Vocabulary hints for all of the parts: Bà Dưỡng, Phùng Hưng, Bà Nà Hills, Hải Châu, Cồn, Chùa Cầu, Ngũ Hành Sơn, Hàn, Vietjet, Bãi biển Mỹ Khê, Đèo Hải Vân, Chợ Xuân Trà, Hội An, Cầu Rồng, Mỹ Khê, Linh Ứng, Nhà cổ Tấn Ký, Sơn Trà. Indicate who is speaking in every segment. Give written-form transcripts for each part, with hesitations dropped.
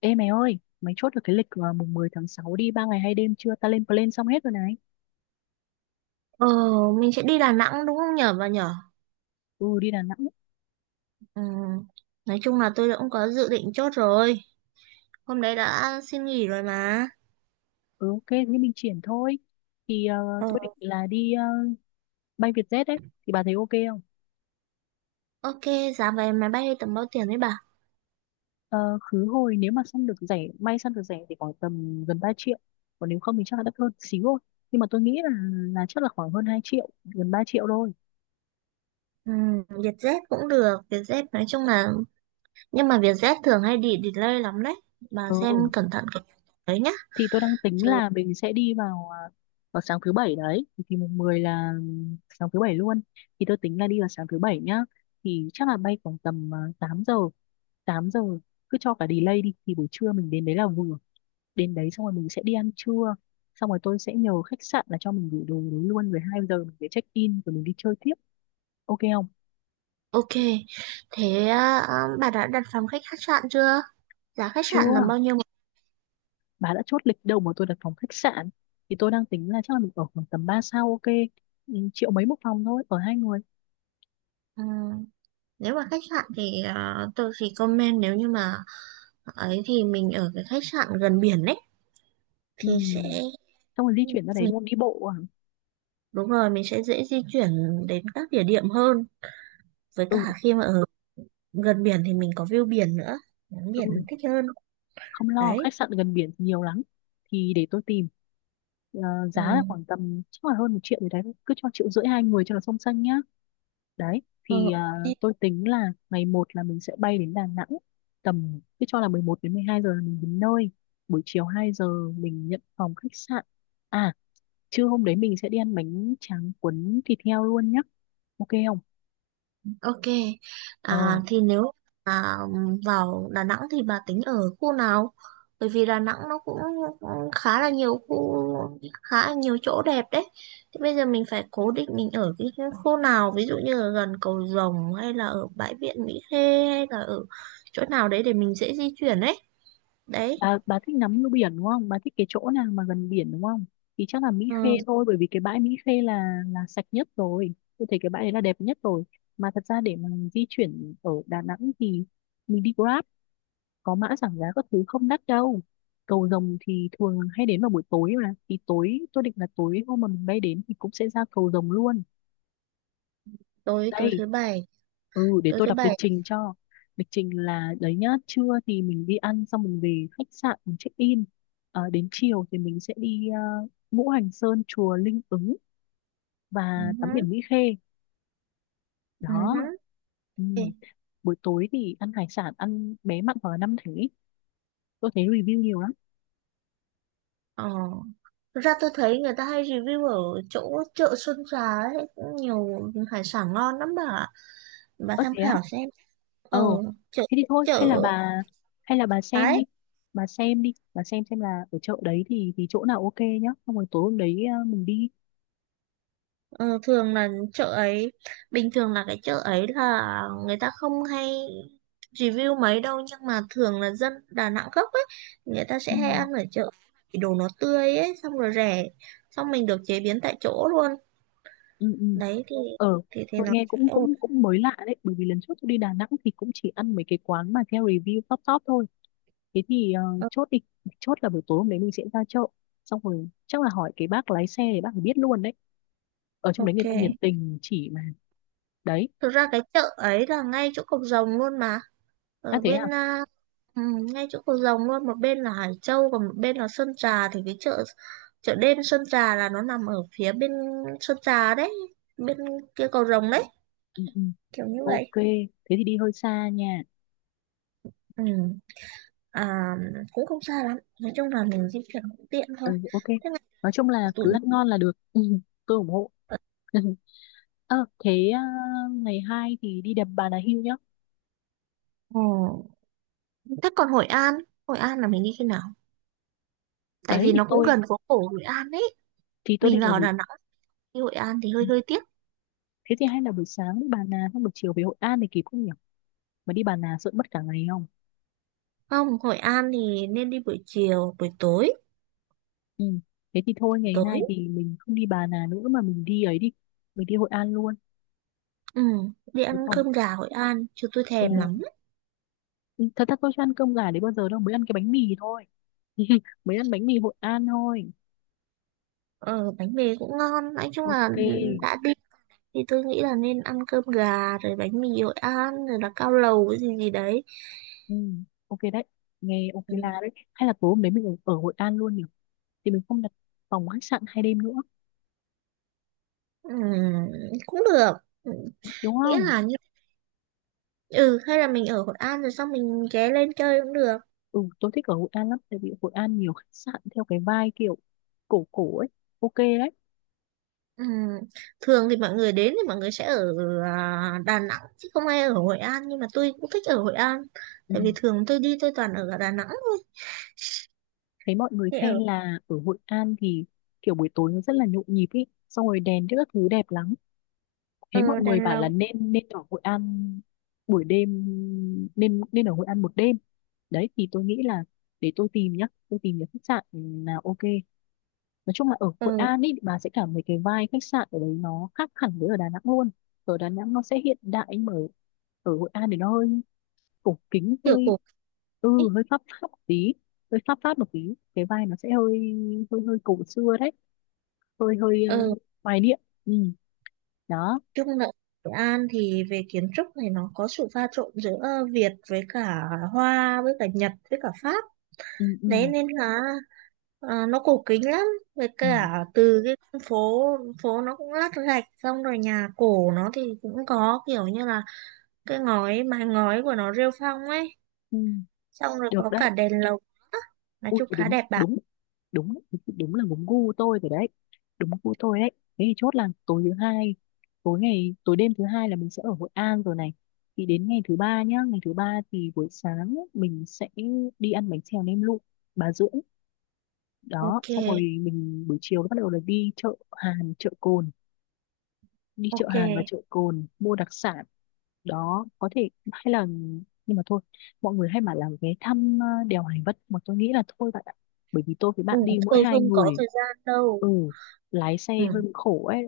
Speaker 1: Ê mày ơi, mày chốt được cái lịch mùng 10 tháng 6 đi 3 ngày 2 đêm chưa? Ta lên plan xong hết rồi này.
Speaker 2: Ờ, mình sẽ đi Đà Nẵng đúng không nhở bà nhở?
Speaker 1: Ừ, đi Đà Nẵng.
Speaker 2: Ừ. Nói chung là tôi đã cũng có dự định chốt rồi. Hôm đấy đã xin nghỉ rồi mà.
Speaker 1: Ừ, ok, thế mình triển thôi. Thì
Speaker 2: Ờ,
Speaker 1: tôi định là đi bay Vietjet đấy. Thì bà thấy ok không?
Speaker 2: ok, giá vé máy bay tầm bao tiền đấy bà?
Speaker 1: Ờ, khứ hồi nếu mà săn được rẻ, may săn được rẻ thì khoảng tầm gần 3 triệu. Còn nếu không thì chắc là đắt hơn xíu thôi. Nhưng mà tôi nghĩ là chắc là khoảng hơn 2 triệu, gần 3 triệu thôi.
Speaker 2: Ừ, Vietjet cũng được. Vietjet nói chung là... Nhưng mà Vietjet thường hay đi delay lắm đấy. Bà
Speaker 1: Ừ,
Speaker 2: xem cẩn thận cái đấy nhá.
Speaker 1: thì tôi đang tính
Speaker 2: Chứ...
Speaker 1: là mình sẽ đi vào sáng thứ bảy đấy, thì mùng 10 là sáng thứ bảy luôn, thì tôi tính là đi vào sáng thứ bảy nhá. Thì chắc là bay khoảng tầm 8 giờ, 8 giờ cứ cho cả delay đi thì buổi trưa mình đến đấy là vừa. Đến đấy xong rồi mình sẽ đi ăn trưa, xong rồi tôi sẽ nhờ khách sạn là cho mình gửi đồ đấy luôn, rồi 2 giờ mình sẽ check in rồi mình đi chơi tiếp. Ok không?
Speaker 2: Ok, thế à, bà đã đặt phòng khách khách sạn chưa? Giá khách sạn
Speaker 1: Chưa,
Speaker 2: là bao nhiêu?
Speaker 1: bà đã chốt lịch đâu mà tôi đặt phòng khách sạn. Thì tôi đang tính là chắc là mình ở khoảng tầm ba sao ok. Ừ, triệu mấy một phòng thôi, ở hai người.
Speaker 2: Ừ, nếu mà khách sạn thì tôi thì comment nếu như mà ấy thì mình ở cái khách sạn gần biển ấy
Speaker 1: Ừ,
Speaker 2: thì sẽ
Speaker 1: xong rồi di chuyển ra đấy
Speaker 2: mình
Speaker 1: luôn đi bộ à.
Speaker 2: đúng rồi mình sẽ dễ di chuyển đến các địa điểm hơn, với cả
Speaker 1: Ừ,
Speaker 2: khi mà ở gần biển thì mình có view biển nữa, ngắm biển
Speaker 1: ừ,
Speaker 2: thích hơn
Speaker 1: không lo,
Speaker 2: đấy.
Speaker 1: khách sạn gần biển thì nhiều lắm, thì để tôi tìm. Ờ, Giá là
Speaker 2: Ừ.
Speaker 1: khoảng tầm chắc là hơn một triệu rồi đấy, cứ cho triệu rưỡi hai người cho là song xanh nhá. Đấy thì
Speaker 2: Ừ.
Speaker 1: tôi tính là ngày một là mình sẽ bay đến Đà Nẵng, tầm cứ cho là 11 đến 12 giờ là mình đến nơi. Buổi chiều 2 giờ mình nhận phòng khách sạn. À, trưa hôm đấy mình sẽ đi ăn bánh tráng cuốn thịt heo luôn nhá. Ok không?
Speaker 2: Ok,
Speaker 1: ờ
Speaker 2: à, thì nếu à, vào Đà Nẵng thì bà tính ở khu nào? Bởi vì Đà Nẵng nó cũng khá là nhiều khu, khá là nhiều chỗ đẹp đấy. Thì bây giờ mình phải cố định mình ở cái khu nào, ví dụ như là gần cầu Rồng hay là ở bãi biển Mỹ Khê hay là ở chỗ nào đấy để mình dễ di chuyển ấy. Đấy,
Speaker 1: bà bà thích ngắm nước biển đúng không, bà thích cái chỗ nào mà gần biển đúng không? Thì chắc là Mỹ
Speaker 2: ừ,
Speaker 1: Khê thôi, bởi vì cái bãi Mỹ Khê là sạch nhất rồi, tôi thấy cái bãi đấy là đẹp nhất rồi. Mà thật ra để mà di chuyển ở Đà Nẵng thì mình đi Grab, có mã giảm giá các thứ, không đắt đâu. Cầu Rồng thì thường hay đến vào buổi tối mà, thì tối tôi định là tối hôm mà mình bay đến thì cũng sẽ ra Cầu Rồng luôn.
Speaker 2: tối tối
Speaker 1: Đây,
Speaker 2: thứ bảy,
Speaker 1: ừ, để
Speaker 2: tối
Speaker 1: tôi
Speaker 2: thứ
Speaker 1: đọc lịch
Speaker 2: bảy.
Speaker 1: trình cho. Lịch trình là đấy nhá, trưa thì mình đi ăn xong mình về khách sạn mình check in. Đến chiều thì mình sẽ đi Ngũ Hành Sơn, chùa Linh Ứng và
Speaker 2: Ừ,
Speaker 1: tắm
Speaker 2: hứ,
Speaker 1: biển Mỹ Khê.
Speaker 2: ừ,
Speaker 1: Đó.
Speaker 2: hứ.
Speaker 1: Ừ,
Speaker 2: Ok.
Speaker 1: buổi tối thì ăn hải sản, ăn bé mặn hoặc là năm thánh, tôi thấy review nhiều lắm.
Speaker 2: Ờ. Thực ra tôi thấy người ta hay review ở chỗ chợ Xuân Trà ấy, cũng nhiều hải sản ngon lắm bà ạ. Bà
Speaker 1: Ớt
Speaker 2: tham
Speaker 1: thế á.
Speaker 2: khảo xem. Ờ,
Speaker 1: ờ
Speaker 2: chợ
Speaker 1: Thế thì thôi, hay là
Speaker 2: chợ
Speaker 1: bà, hay là bà xem
Speaker 2: ấy,
Speaker 1: đi bà xem đi bà xem là ở chợ đấy thì chỗ nào ok nhá, xong rồi tối hôm đấy mình đi.
Speaker 2: ờ, thường là chợ ấy, bình thường là cái chợ ấy là người ta không hay review mấy đâu, nhưng mà thường là dân Đà Nẵng gốc ấy, người ta
Speaker 1: Ừ.
Speaker 2: sẽ hay ăn ở chợ. Vì đồ nó tươi ấy, xong rồi rẻ, xong mình được chế biến tại chỗ luôn.
Speaker 1: Ừ, ừ.
Speaker 2: Đấy thì
Speaker 1: ờ
Speaker 2: thì
Speaker 1: tôi
Speaker 2: nó
Speaker 1: nghe cũng
Speaker 2: sẽ ổn.
Speaker 1: cũng cũng mới lạ đấy, bởi vì lần trước tôi đi Đà Nẵng thì cũng chỉ ăn mấy cái quán mà theo review top top thôi. Thế thì
Speaker 2: Ờ,
Speaker 1: chốt đi, chốt là buổi tối hôm đấy mình sẽ ra chợ, xong rồi chắc là hỏi cái bác lái xe để bác ấy biết luôn đấy, ở trong đấy người
Speaker 2: ok.
Speaker 1: ta nhiệt tình chỉ mà. Đấy.
Speaker 2: Thực ra cái chợ ấy là ngay chỗ Cộc Rồng luôn mà.
Speaker 1: À,
Speaker 2: Ở
Speaker 1: thế à.
Speaker 2: bên à, ừ, ngay chỗ cầu Rồng luôn, một bên là Hải Châu còn một bên là Sơn Trà, thì cái chợ chợ đêm Sơn Trà là nó nằm ở phía bên Sơn Trà đấy, bên kia Cầu Rồng đấy,
Speaker 1: Ừ, ừ.
Speaker 2: kiểu như
Speaker 1: Ok,
Speaker 2: vậy.
Speaker 1: thế thì đi hơi xa nha.
Speaker 2: Ừ. À, cũng không xa lắm, nói chung là mình di chuyển cũng tiện thôi.
Speaker 1: Ừ, ok,
Speaker 2: Thế
Speaker 1: nói chung là
Speaker 2: mà tụi
Speaker 1: cứ ăn ngon là được. Ừ, tôi ủng hộ. Ờ Thế à, ngày hai thì đi đầm Bà Nà Hills nhá.
Speaker 2: ừ. Thế còn Hội An, Hội An là mình đi khi nào? Tại
Speaker 1: Đấy
Speaker 2: vì
Speaker 1: thì
Speaker 2: nó cũng
Speaker 1: tôi
Speaker 2: gần phố cổ Hội An ấy.
Speaker 1: thì tôi
Speaker 2: Mình
Speaker 1: định là
Speaker 2: vào
Speaker 1: buổi...
Speaker 2: Đà Nẵng đi Hội An thì hơi hơi tiếc.
Speaker 1: Thế thì hay là buổi sáng đi Bà Nà xong buổi chiều về Hội An thì kịp không nhỉ? Mà đi Bà Nà sợ mất cả ngày không?
Speaker 2: Không, Hội An thì nên đi buổi chiều, buổi tối.
Speaker 1: Ừ. Thế thì thôi
Speaker 2: Buổi
Speaker 1: ngày
Speaker 2: tối.
Speaker 1: hai thì mình không đi Bà Nà nữa mà mình đi ấy đi. Mình đi Hội An luôn,
Speaker 2: Ừ, đi ăn
Speaker 1: đúng không?
Speaker 2: cơm gà Hội An, chứ tôi
Speaker 1: Ừ.
Speaker 2: thèm lắm.
Speaker 1: Thật ra tôi chưa ăn cơm gà đấy bao giờ đâu, mới ăn cái bánh mì thôi. Mới ăn bánh mì Hội An thôi.
Speaker 2: Ờ, bánh mì cũng ngon. Nói chung là
Speaker 1: Ok.
Speaker 2: đã đi thì tôi nghĩ là nên ăn cơm gà, rồi bánh mì Hội An, rồi là cao lầu cái gì gì đấy.
Speaker 1: Ừ. Ok đấy. Nghe ok
Speaker 2: Ừ,
Speaker 1: là đấy. Hay là tối hôm đấy mình ở Hội An luôn nhỉ? Thì mình không đặt phòng khách sạn hai đêm nữa,
Speaker 2: ừ, cũng được. Ừ,
Speaker 1: đúng
Speaker 2: nghĩa
Speaker 1: không?
Speaker 2: là như... Ừ, hay là mình ở Hội An rồi xong mình ghé lên chơi cũng được.
Speaker 1: Ừ, tôi thích ở Hội An lắm tại vì Hội An nhiều khách sạn theo cái vibe kiểu cổ cổ ấy, ok đấy.
Speaker 2: Ừ. Thường thì mọi người đến thì mọi người sẽ ở à, Đà Nẵng chứ không ai ở Hội An, nhưng mà tôi cũng thích ở Hội An,
Speaker 1: Ừ,
Speaker 2: tại vì thường tôi đi tôi toàn ở ở Đà Nẵng thôi,
Speaker 1: thấy mọi người
Speaker 2: thì ở
Speaker 1: khen là ở Hội An thì kiểu buổi tối nó rất là nhộn nhịp ấy, xong rồi đèn các thứ đẹp lắm, thấy mọi
Speaker 2: ở
Speaker 1: người
Speaker 2: Đèn
Speaker 1: bảo là
Speaker 2: Lồng
Speaker 1: nên nên ở Hội An buổi đêm, nên nên ở Hội An một đêm. Đấy thì tôi nghĩ là để tôi tìm nhá, tôi tìm những khách sạn nào ok. Nói chung là ở Hội
Speaker 2: ở
Speaker 1: An ý bà sẽ cảm thấy cái vibe khách sạn ở đấy nó khác hẳn với ở Đà Nẵng luôn. Ở Đà Nẵng nó sẽ hiện đại, nhưng mà ở Hội An thì nó hơi cổ kính,
Speaker 2: kiểu
Speaker 1: hơi...
Speaker 2: cổ
Speaker 1: ừ,
Speaker 2: ấy.
Speaker 1: hơi pháp pháp một tí, cái vibe nó sẽ hơi hơi hơi cổ xưa đấy, hơi hơi
Speaker 2: Ở
Speaker 1: hoài niệm. Ừ. Đó.
Speaker 2: chung là Hội An thì về kiến trúc này nó có sự pha trộn giữa Việt với cả Hoa với cả Nhật với cả Pháp
Speaker 1: Ừ,
Speaker 2: đấy,
Speaker 1: ừ,
Speaker 2: nên là à, nó cổ kính lắm, với
Speaker 1: ừ,
Speaker 2: cả từ cái phố phố nó cũng lát gạch, xong rồi nhà cổ nó thì cũng có kiểu như là cái ngói, mái ngói của nó rêu phong ấy.
Speaker 1: ừ.
Speaker 2: Ừ, xong rồi
Speaker 1: Được
Speaker 2: có
Speaker 1: đấy.
Speaker 2: cả đèn lồng nữa. Nói
Speaker 1: Ui
Speaker 2: chung
Speaker 1: thì
Speaker 2: khá
Speaker 1: đúng
Speaker 2: đẹp bạn.
Speaker 1: đúng đúng đúng là đúng gu tôi rồi đấy, đúng gu tôi đấy. Thế thì chốt là tối đêm thứ hai là mình sẽ ở Hội An rồi này. Thì đến ngày thứ ba nhá, ngày thứ ba thì buổi sáng mình sẽ đi ăn bánh xèo nem lụi Bà Dưỡng. Đó,
Speaker 2: Ok,
Speaker 1: xong rồi mình buổi chiều nó bắt đầu là đi chợ
Speaker 2: ok,
Speaker 1: Hàn và chợ Cồn mua đặc sản. Đó, có thể, hay là, nhưng mà thôi, mọi người hay mà làm vé thăm đèo Hải Vân mà tôi nghĩ là thôi bạn ạ, bởi vì tôi với
Speaker 2: ừ,
Speaker 1: bạn đi mỗi
Speaker 2: thôi
Speaker 1: hai
Speaker 2: không có
Speaker 1: người.
Speaker 2: thời gian đâu.
Speaker 1: Ừ, lái xe
Speaker 2: Ừ,
Speaker 1: hơi bị khổ ấy.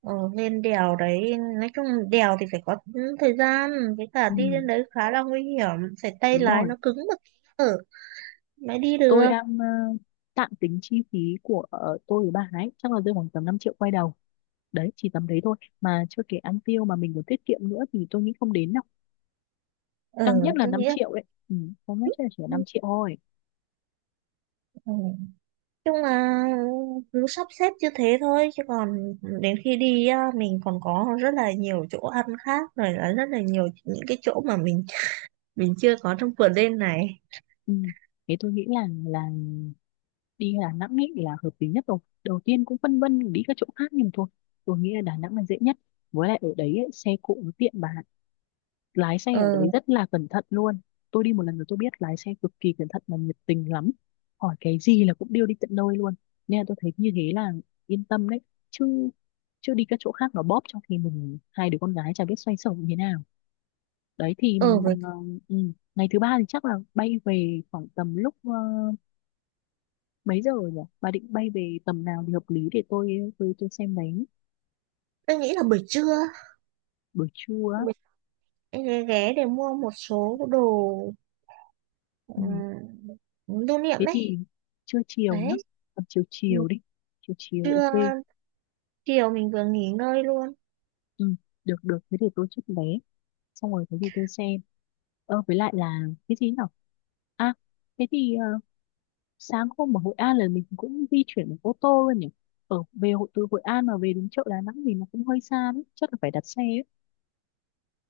Speaker 2: ờ, lên đèo đấy nói chung đèo thì phải có thời gian, với cả
Speaker 1: Ừ,
Speaker 2: đi lên đấy khá là nguy hiểm, phải tay
Speaker 1: đúng
Speaker 2: lái
Speaker 1: rồi.
Speaker 2: nó cứng một tí ở mới đi
Speaker 1: Tôi
Speaker 2: được.
Speaker 1: đang tạm tính chi phí của tôi với bà ấy chắc là rơi khoảng tầm 5 triệu quay đầu. Đấy, chỉ tầm đấy thôi, mà chưa kể ăn tiêu mà mình còn tiết kiệm nữa thì tôi nghĩ không đến đâu.
Speaker 2: Ừ,
Speaker 1: Tăng nhất là
Speaker 2: tôi
Speaker 1: 5
Speaker 2: nghĩ là-
Speaker 1: triệu ấy, ừ, không nhất chắc là chỉ là 5 triệu thôi.
Speaker 2: ừ. Chung là cứ sắp xếp như thế thôi chứ còn đến khi đi á, mình còn có rất là nhiều chỗ ăn khác, rồi là rất là nhiều những cái chỗ mà mình chưa có trong vườn lên này.
Speaker 1: Ừ, thế tôi nghĩ là đi Đà Nẵng ấy là hợp lý nhất rồi. Đầu tiên cũng phân vân đi các chỗ khác, nhưng mà thôi, tôi nghĩ là Đà Nẵng là dễ nhất. Với lại ở đấy ấy, xe cộ nó tiện bà ạ. Lái xe
Speaker 2: Ờ,
Speaker 1: ở đấy rất là cẩn thận luôn. Tôi đi một lần rồi tôi biết, lái xe cực kỳ cẩn thận và nhiệt tình lắm, hỏi cái gì là cũng đưa đi tận nơi luôn. Nên là tôi thấy như thế là yên tâm đấy, chứ chứ đi các chỗ khác nó bóp, trong khi mình hai đứa con gái chả biết xoay sở như thế nào. Đấy thì
Speaker 2: ờ, với
Speaker 1: ừ, ừ, ngày thứ ba thì chắc là bay về khoảng tầm lúc mấy giờ nhỉ, bà định bay về tầm nào thì hợp lý để tôi xem đấy.
Speaker 2: tôi nghĩ là buổi trưa
Speaker 1: Buổi trưa á.
Speaker 2: mình sẽ ghé ghé để mua một số đồ,
Speaker 1: Ừ,
Speaker 2: ừm, lưu niệm
Speaker 1: thế
Speaker 2: đấy.
Speaker 1: thì trưa chiều nhá,
Speaker 2: Đấy,
Speaker 1: tầm chiều
Speaker 2: ừ,
Speaker 1: chiều đi, chiều chiều
Speaker 2: trưa
Speaker 1: ok.
Speaker 2: chiều mình vừa nghỉ ngơi luôn.
Speaker 1: Ừ, được được, thế thì tôi chốt vé, xong rồi có gì tôi xem, với lại là cái gì nào? À, thế thì sáng hôm ở Hội An là mình cũng di chuyển bằng ô tô luôn nhỉ. Từ Hội An mà về đến chợ Đà Nẵng thì nó cũng hơi xa đấy, chắc là phải đặt xe ấy.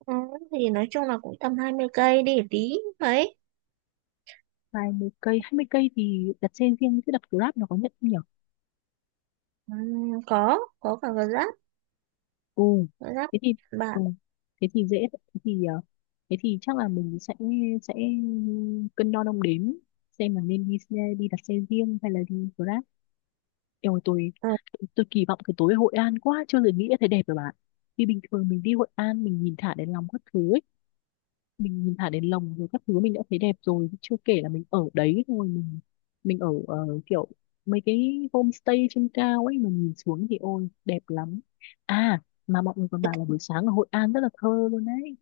Speaker 2: Ừ, thì nói chung là cũng tầm 20 cây đi tí mấy.
Speaker 1: Vài mươi cây 20 cây thì đặt xe riêng chứ đặt Grab nó có nhận không nhỉ.
Speaker 2: Có cả gà rán.
Speaker 1: Ừ.
Speaker 2: Gọi là
Speaker 1: Thế thì
Speaker 2: bà
Speaker 1: ừ. Thế thì dễ thế thì thế thì chắc là mình sẽ cân đo đong đếm xem là nên đi đặt xe riêng hay là đi Grab. Eo tôi
Speaker 2: ờ,
Speaker 1: tôi kỳ vọng cái tối Hội An quá, chưa từng nghĩ là thấy đẹp rồi bạn. Vì bình thường mình đi Hội An mình nhìn thả đèn lồng các thứ ấy, mình nhìn thả đến lồng rồi các thứ mình đã thấy đẹp rồi, chưa kể là mình ở đấy thôi, mình ở kiểu mấy cái homestay trên cao ấy, mình nhìn xuống thì ôi đẹp lắm. À, mà mọi người còn bảo là buổi sáng ở Hội An rất là thơ luôn đấy.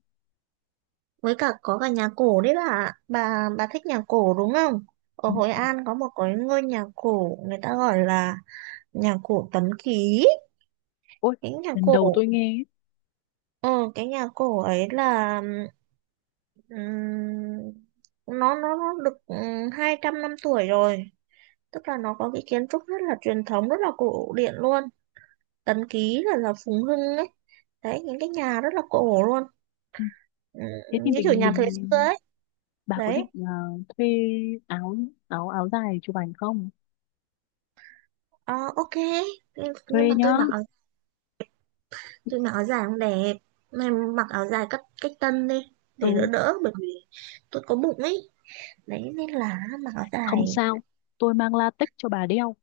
Speaker 2: với cả có cả nhà cổ đấy bà, bà thích nhà cổ đúng không? Ở
Speaker 1: Ừ.
Speaker 2: Hội An có một cái ngôi nhà cổ người ta gọi là nhà cổ Tấn Ký,
Speaker 1: Ôi
Speaker 2: cái nhà
Speaker 1: lần
Speaker 2: cổ
Speaker 1: đầu tôi nghe ấy.
Speaker 2: ờ, cái nhà cổ ấy là ừm, nó được 200 năm tuổi rồi, tức là nó có cái kiến trúc rất là truyền thống, rất là cổ điển luôn. Tấn Ký là Phùng Hưng ấy, đấy những cái nhà rất là cổ luôn.
Speaker 1: Ừ, thế thì
Speaker 2: Như kiểu
Speaker 1: mình
Speaker 2: nhà thời
Speaker 1: mình
Speaker 2: xưa ấy
Speaker 1: bà có
Speaker 2: đấy.
Speaker 1: định thuê áo áo áo dài chụp ảnh không,
Speaker 2: Ờ, ok. Thế- nhưng
Speaker 1: thuê
Speaker 2: mà
Speaker 1: nhá.
Speaker 2: tôi mặc áo, tôi mặc áo dài không đẹp, mày mặc áo dài cách cách tân đi,
Speaker 1: Ừ,
Speaker 2: để đỡ đỡ bởi vì tôi có bụng ấy, đấy nên là mặc áo
Speaker 1: không
Speaker 2: dài.
Speaker 1: sao, tôi mang latex cho bà đeo,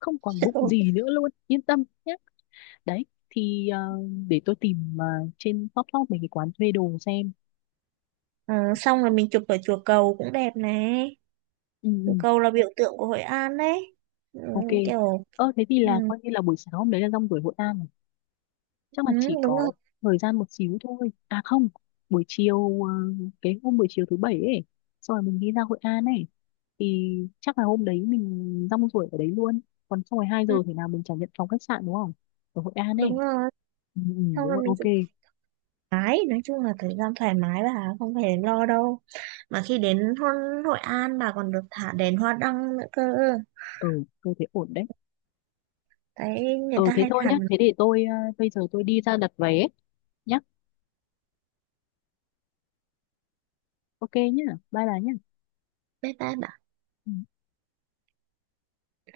Speaker 1: không còn bụng gì nữa luôn, yên tâm nhé. Đấy thì để tôi tìm trên top top mấy cái quán thuê đồ xem.
Speaker 2: Ờ, xong rồi mình chụp ở chùa Cầu cũng đẹp này,
Speaker 1: Ừ,
Speaker 2: chùa
Speaker 1: ừ,
Speaker 2: Cầu là biểu tượng của Hội An đấy. Ừ,
Speaker 1: ok.
Speaker 2: kiểu
Speaker 1: Ơ thế thì
Speaker 2: ừ,
Speaker 1: là coi như là buổi sáng hôm đấy là rong ruổi Hội An rồi, chắc
Speaker 2: ừ,
Speaker 1: là chỉ
Speaker 2: đúng
Speaker 1: có
Speaker 2: rồi,
Speaker 1: thời gian một xíu thôi. À, không, buổi chiều ờ, cái hôm buổi chiều thứ bảy ấy, xong rồi mình đi ra Hội An ấy, thì chắc là hôm đấy mình rong ruổi ở đấy luôn, còn xong rồi hai giờ
Speaker 2: ừ,
Speaker 1: thì nào mình nhận phòng khách sạn đúng không, ở Hội An ấy.
Speaker 2: đúng rồi.
Speaker 1: Ừ, ừ,
Speaker 2: Xong
Speaker 1: đúng
Speaker 2: rồi
Speaker 1: rồi,
Speaker 2: mình
Speaker 1: ok.
Speaker 2: chụp thoải mái, nói chung là thời gian thoải mái, bà không phải lo đâu. Mà khi đến Hon- Hội An bà còn được thả đèn hoa đăng nữa cơ.
Speaker 1: Ừ tôi thấy ổn đấy.
Speaker 2: Đấy, người
Speaker 1: Ừ,
Speaker 2: ta
Speaker 1: thế
Speaker 2: hay
Speaker 1: thôi
Speaker 2: thả
Speaker 1: nhá,
Speaker 2: bằng
Speaker 1: thế để tôi ờ, bây giờ tôi đi ra đặt vé nhá. Ok nhá. Bye bà nhá.
Speaker 2: bếp ba.
Speaker 1: Ừ.